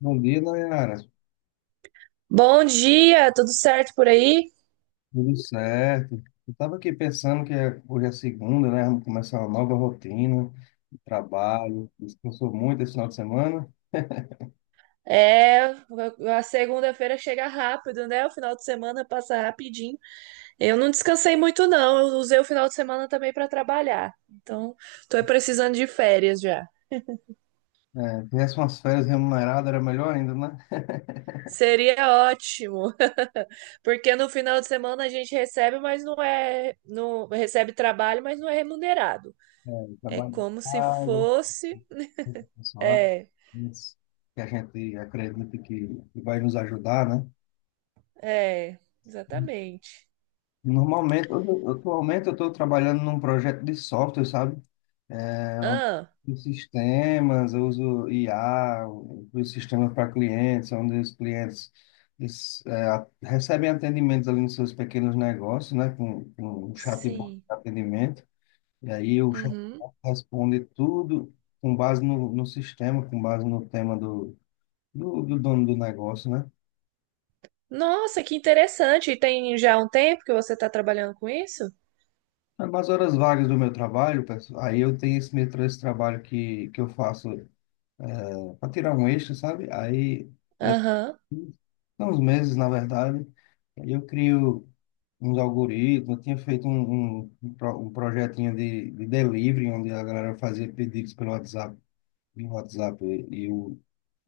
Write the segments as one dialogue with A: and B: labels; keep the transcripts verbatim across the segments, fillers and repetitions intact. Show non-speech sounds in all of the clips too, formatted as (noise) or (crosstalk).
A: Bom dia, Nayara.
B: Bom dia, tudo certo por aí?
A: Tudo certo? Eu estava aqui pensando que é- hoje é segunda, né? Vamos começar uma nova rotina de trabalho. Descansou muito esse final de semana.
B: É, a segunda-feira chega rápido, né? O final de semana passa rapidinho. Eu não descansei muito, não. Eu usei o final de semana também para trabalhar. Então, tô precisando de férias já.
A: É, tivesse umas férias remuneradas, era melhor ainda, né?
B: Seria ótimo, porque no final de semana a gente recebe, mas não é, não recebe trabalho, mas não é remunerado.
A: É,
B: É
A: trabalho em
B: como se
A: casa,
B: fosse,
A: pessoal,
B: é,
A: isso que a gente acredita que, que vai nos ajudar, né?
B: é, exatamente.
A: Normalmente, hoje eu- atualmente, eu estou trabalhando num projeto de software, sabe?
B: Ah,
A: Os sistemas, eu uso I A, os sistemas para clientes, onde os clientes eles, é, a- recebem atendimentos ali nos seus pequenos negócios, né, com, com um chatbot
B: sim.
A: de atendimento, e aí o chatbot
B: Uhum.
A: responde tudo com base no, no sistema, com base no tema do, do, do dono do negócio, né?
B: Nossa, que interessante. E tem já um tempo que você está trabalhando com isso?
A: Mas nas horas vagas do meu trabalho, pessoal, aí eu tenho esse metrô, esse trabalho que, que eu faço para tirar um eixo, sabe? Aí
B: Aham.
A: uns meses, na verdade. Aí eu crio uns algoritmos, eu tinha feito um, um, um pro- um projetinho de, de delivery, onde a galera fazia pedidos pelo WhatsApp, via WhatsApp, e, e o,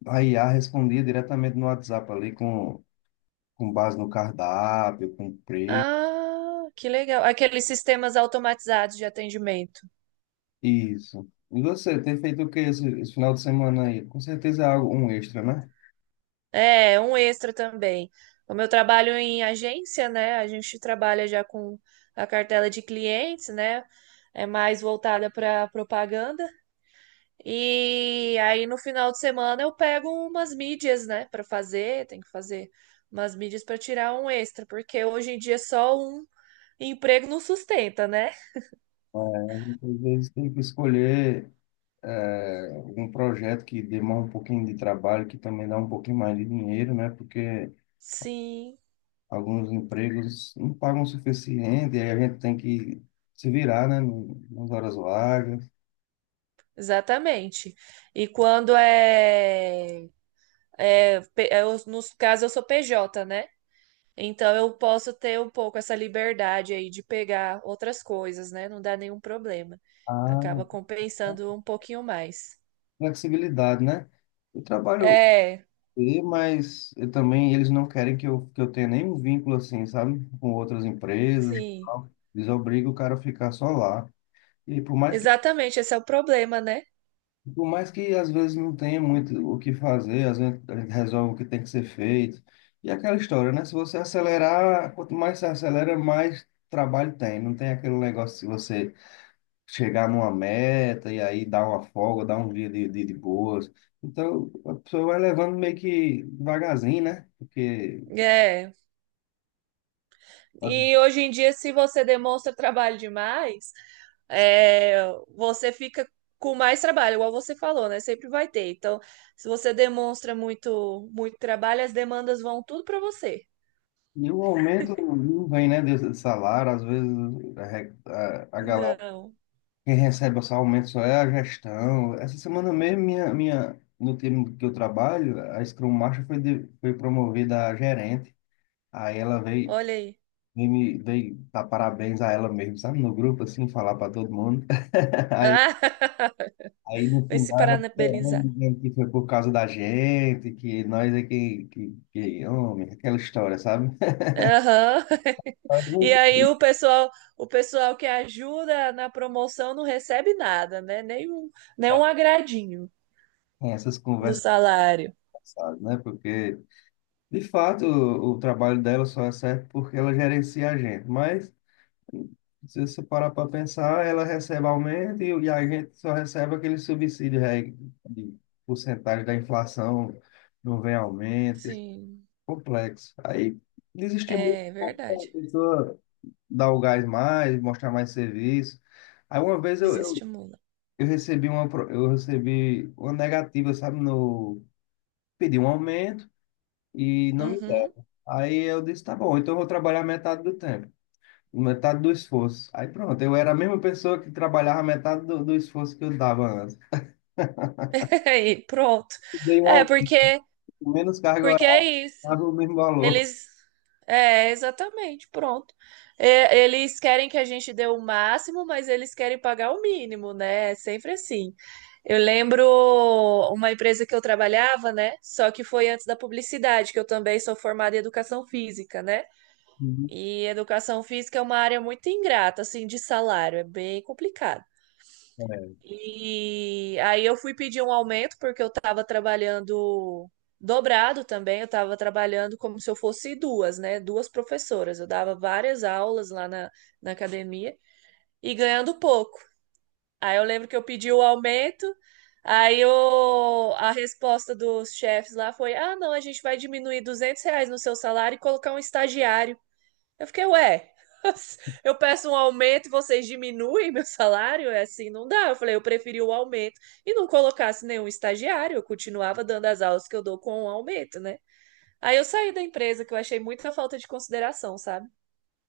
A: a I A respondia diretamente no WhatsApp ali, com, com base no cardápio, com preço,
B: Ah, que legal. Aqueles sistemas automatizados de atendimento.
A: isso. E você, tem feito o que esse, esse final de semana aí? Com certeza é algo, um extra, né?
B: É, um extra também. Como eu trabalho em agência, né? A gente trabalha já com a cartela de clientes, né? É mais voltada para propaganda. E aí no final de semana eu pego umas mídias, né, para fazer, tem que fazer umas mídias para tirar um extra, porque hoje em dia só um emprego não sustenta, né?
A: Às vezes tem que escolher é, um projeto que demora um pouquinho de trabalho, que também dá um pouquinho mais de dinheiro, né? Porque
B: Sim,
A: alguns empregos não pagam o suficiente, e aí a gente tem que se virar, né? no- Nas horas vagas.
B: exatamente. E quando é, é, pe- é os- Nos casos eu sou P J, né? Então eu posso ter um pouco essa liberdade aí de pegar outras coisas, né? Não dá nenhum problema.
A: Ah,
B: Acaba compensando um pouquinho mais.
A: flexibilidade, né? Eu trabalho,
B: É,
A: e- mas eu também eles não querem que eu, que eu tenha nenhum vínculo assim, sabe? Com outras empresas e
B: sim.
A: tal. Eles obrigam o cara a ficar só lá. E por mais que
B: Exatamente, esse é o problema, né?
A: Por mais que às vezes não tenha muito o que fazer, às vezes a gente resolve o que tem que ser feito. E aquela história, né? Se você acelerar, quanto mais você acelera, mais trabalho tem. Não tem aquele negócio de você chegar numa meta e aí dar uma folga, dar um dia de, de, de boas. Então, a pessoa vai levando meio que devagarzinho, né? Porque.
B: É, E hoje em dia, se você demonstra trabalho demais, é, você fica com mais trabalho, igual você falou, né? Sempre vai ter. Então, se você demonstra muito, muito trabalho, as demandas vão tudo para você.
A: E o aumento não vem, né? De de salário, às vezes a, re- a a galera.
B: Não,
A: Quem recebe esse aumento só é a gestão. Essa semana mesmo, minha, minha, no time que eu trabalho, a Scrum Master foi, de- foi promovida a gerente. Aí ela veio,
B: olha aí.
A: veio, me- veio dar parabéns a ela mesmo, sabe? No grupo, assim, falar para todo mundo. (laughs) Aí,
B: Ah, (laughs)
A: aí no
B: vai se
A: final ela
B: parabenizar.
A: chorando, dizendo que foi por causa da gente, que nós é que, que, que homem, aquela história, sabe? (laughs)
B: Aham.
A: Mas não.
B: E aí o pessoal, o pessoal que ajuda na promoção não recebe nada, né? Nem um, nem um agradinho
A: Tem essas
B: no
A: conversas
B: salário.
A: passadas, né? Porque De fato, o, o trabalho dela só é certo porque ela gerencia a gente, mas se você parar para pensar, ela recebe aumento e, e a gente só recebe aquele subsídio re- de porcentagem da inflação, não vem aumento, é
B: Sim,
A: complexo. Aí desestimula um
B: é
A: pouco a
B: verdade.
A: pessoa dar o gás mais, mostrar mais serviço. Aí uma vez eu, eu,
B: Desestimula.
A: eu recebi uma, pro- eu recebi uma negativa, sabe, no, pedi um aumento e não me
B: Uhum.
A: deram. Aí eu disse, tá bom, então eu vou trabalhar metade do tempo, metade do esforço. Aí pronto, eu era a mesma pessoa que trabalhava metade do, do esforço que eu dava antes.
B: (laughs) E pronto.
A: Dei
B: É,
A: um
B: porque,
A: menos carga
B: porque é
A: horária,
B: isso.
A: dava o mesmo valor.
B: Eles. É, exatamente, pronto. É, eles querem que a gente dê o máximo, mas eles querem pagar o mínimo, né? É sempre assim. Eu lembro uma empresa que eu trabalhava, né? Só que foi antes da publicidade, que eu também sou formada em educação física, né?
A: Uhum.
B: E educação física é uma área muito ingrata, assim, de salário, é bem complicado.
A: É.
B: E aí eu fui pedir um aumento porque eu estava trabalhando dobrado também, eu estava trabalhando como se eu fosse duas, né? Duas professoras. Eu dava várias aulas lá na, na academia e ganhando pouco. Aí eu lembro que eu pedi o aumento, aí eu, a resposta dos chefes lá foi: ah, não, a gente vai diminuir duzentos reais no seu salário e colocar um estagiário. Eu fiquei, ué, (laughs) eu peço um aumento e vocês diminuem meu salário? É assim, não dá. Eu falei, eu preferi o aumento e não colocasse nenhum estagiário, eu continuava dando as aulas que eu dou com o aumento, né? Aí eu saí da empresa, que eu achei muita falta de consideração, sabe?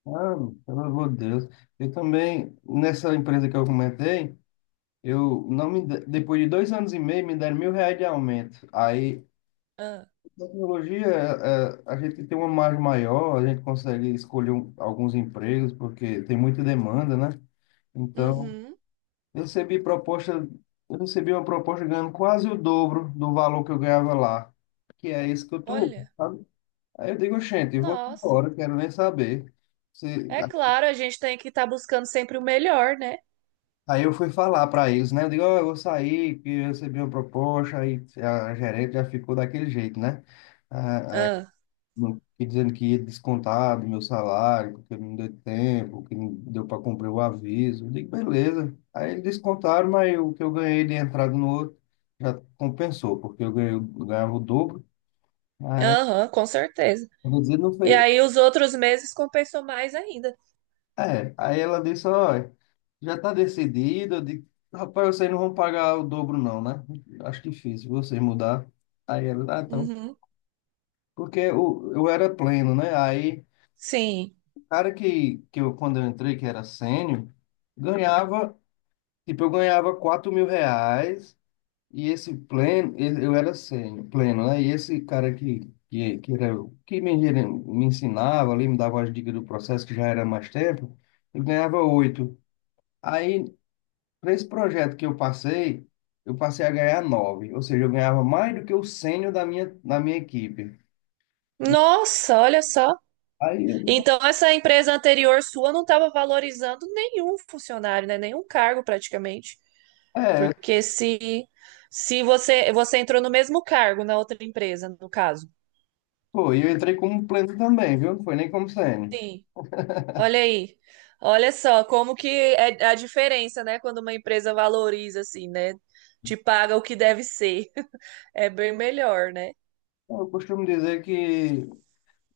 A: Ah, pelo amor de Deus. Eu também, nessa empresa que eu comentei, eu não me, de- depois de dois anos e meio, me deram mil reais de aumento. Aí,
B: Ah,
A: tecnologia, é, é, a gente tem uma margem maior, a gente consegue escolher um- alguns empregos, porque tem muita demanda, né? Então,
B: uhum,
A: eu recebi proposta, eu recebi uma proposta ganhando quase o dobro do valor que eu ganhava lá, que é isso que eu tô,
B: olha,
A: sabe? Aí eu digo, gente, eu vou
B: nossa.
A: embora, quero nem saber. Se-
B: É claro, a gente tem que estar buscando sempre o melhor, né?
A: Aí eu fui falar para eles, né? Eu digo, ó, eu vou sair, que eu recebi uma proposta, aí a gerente já ficou daquele jeito, né? Ah,
B: Ah,
A: não fiquei dizendo que ia descontar do meu salário, porque não deu tempo, que não deu para cumprir o aviso. Eu digo, beleza. Aí eles descontaram, mas o que eu ganhei de entrada no outro já compensou, porque eu ganhei, eu ganhava o dobro. Aí,
B: aham, com certeza.
A: eu vou dizer, não
B: E
A: foi.
B: aí os outros meses compensou mais ainda.
A: É, aí ela disse, olha, já está decidido. Eu digo, rapaz, vocês não vão pagar o dobro não, né? Acho difícil vocês mudar. Aí ela, ah, então.
B: Uhum,
A: Porque eu, eu era pleno, né? Aí
B: sim.
A: cara que, que eu, quando eu entrei, que era sênior, ganhava, tipo, eu ganhava quatro mil reais e esse pleno, ele- eu era sênior, pleno, né? E esse cara que, que, que, era, o- que me, gere- me ensinava ali, me dava as dicas do processo, que já era mais tempo, ele ganhava oito. Aí, para esse projeto que eu passei, eu passei a ganhar nove, ou seja, eu ganhava mais do que o sênior da minha, da minha equipe. E
B: Nossa, olha só.
A: aí, eu disse,
B: Então, essa empresa anterior sua não estava valorizando nenhum funcionário, né? Nenhum cargo praticamente.
A: é,
B: Porque se, se você, você entrou no mesmo cargo na outra empresa, no caso.
A: pô, e eu entrei como pleno também, viu? Não foi nem como sênior.
B: Sim, olha aí. Olha só como que é a diferença, né? Quando uma empresa valoriza, assim, né? Te paga o que deve ser. (laughs) É bem melhor, né?
A: Eu costumo dizer que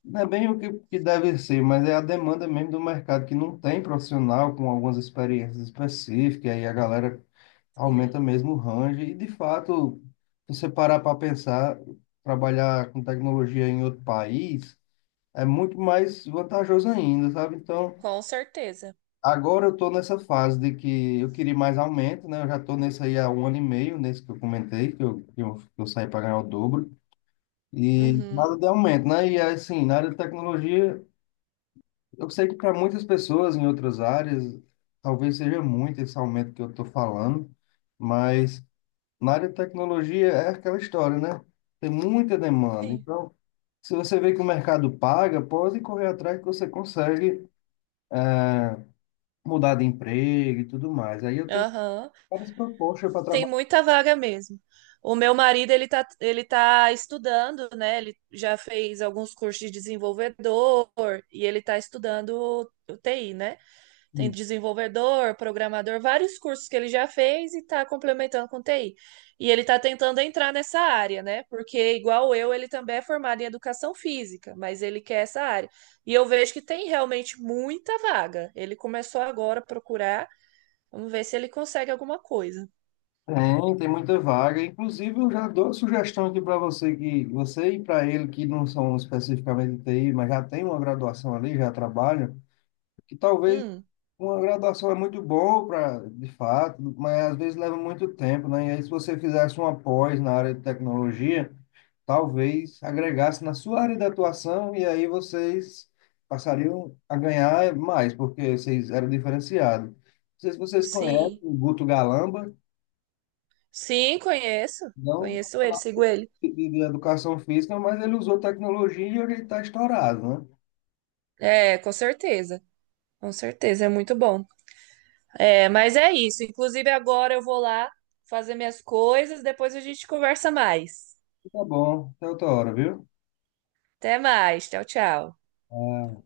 A: não é bem o que, que deve ser, mas é a demanda mesmo do mercado, que não tem profissional com algumas experiências específicas, aí a galera
B: Sim,
A: aumenta mesmo o range, e de fato, se você parar para pensar, trabalhar com tecnologia em outro país é muito mais vantajoso ainda, sabe? Então,
B: com certeza.
A: agora eu estou nessa fase de que eu queria mais aumento, né? Eu já estou nesse aí há um ano e meio, nesse que eu comentei, que eu, que eu, que eu saí para ganhar o dobro. E
B: Uhum,
A: nada de aumento, né? E assim, na área de tecnologia, eu sei que para muitas pessoas em outras áreas, talvez seja muito esse aumento que eu estou falando, mas na área de tecnologia é aquela história, né? Tem muita demanda.
B: sim.
A: Então, se você vê que o mercado paga, pode correr atrás que você consegue mudar de emprego e tudo mais. Aí eu tenho
B: Aham.
A: várias propostas para
B: Tem
A: trabalhar.
B: muita vaga mesmo. O meu marido, ele tá, ele tá estudando, né? Ele já fez alguns cursos de desenvolvedor e ele tá estudando o T I, né? Tem desenvolvedor, programador, vários cursos que ele já fez e tá complementando com T I. E ele tá tentando entrar nessa área, né? Porque igual eu, ele também é formado em educação física, mas ele quer essa área. E eu vejo que tem realmente muita vaga. Ele começou agora a procurar. Vamos ver se ele consegue alguma coisa.
A: Tem, tem muita vaga. Inclusive, eu já dou a sugestão aqui para você que você e para ele que não são especificamente de T I, mas já tem uma graduação ali, já trabalham, que talvez
B: Hum.
A: uma graduação é muito boa para, de fato, mas às vezes leva muito tempo, né? E aí, se você fizesse uma pós na área de tecnologia, talvez agregasse na sua área de atuação e aí vocês passariam a ganhar mais, porque vocês eram diferenciados. Não sei se vocês conhecem
B: Sim.
A: o Guto Galamba,
B: Sim, conheço.
A: não
B: Conheço ele, sigo ele.
A: de, de educação física, mas ele usou tecnologia e ele está estourado, né?
B: É, com certeza. Com certeza, é muito bom. É, mas é isso. Inclusive, agora eu vou lá fazer minhas coisas, depois a gente conversa mais.
A: Tá bom, até outra hora, viu?
B: Até mais. Tchau, tchau.
A: Ah,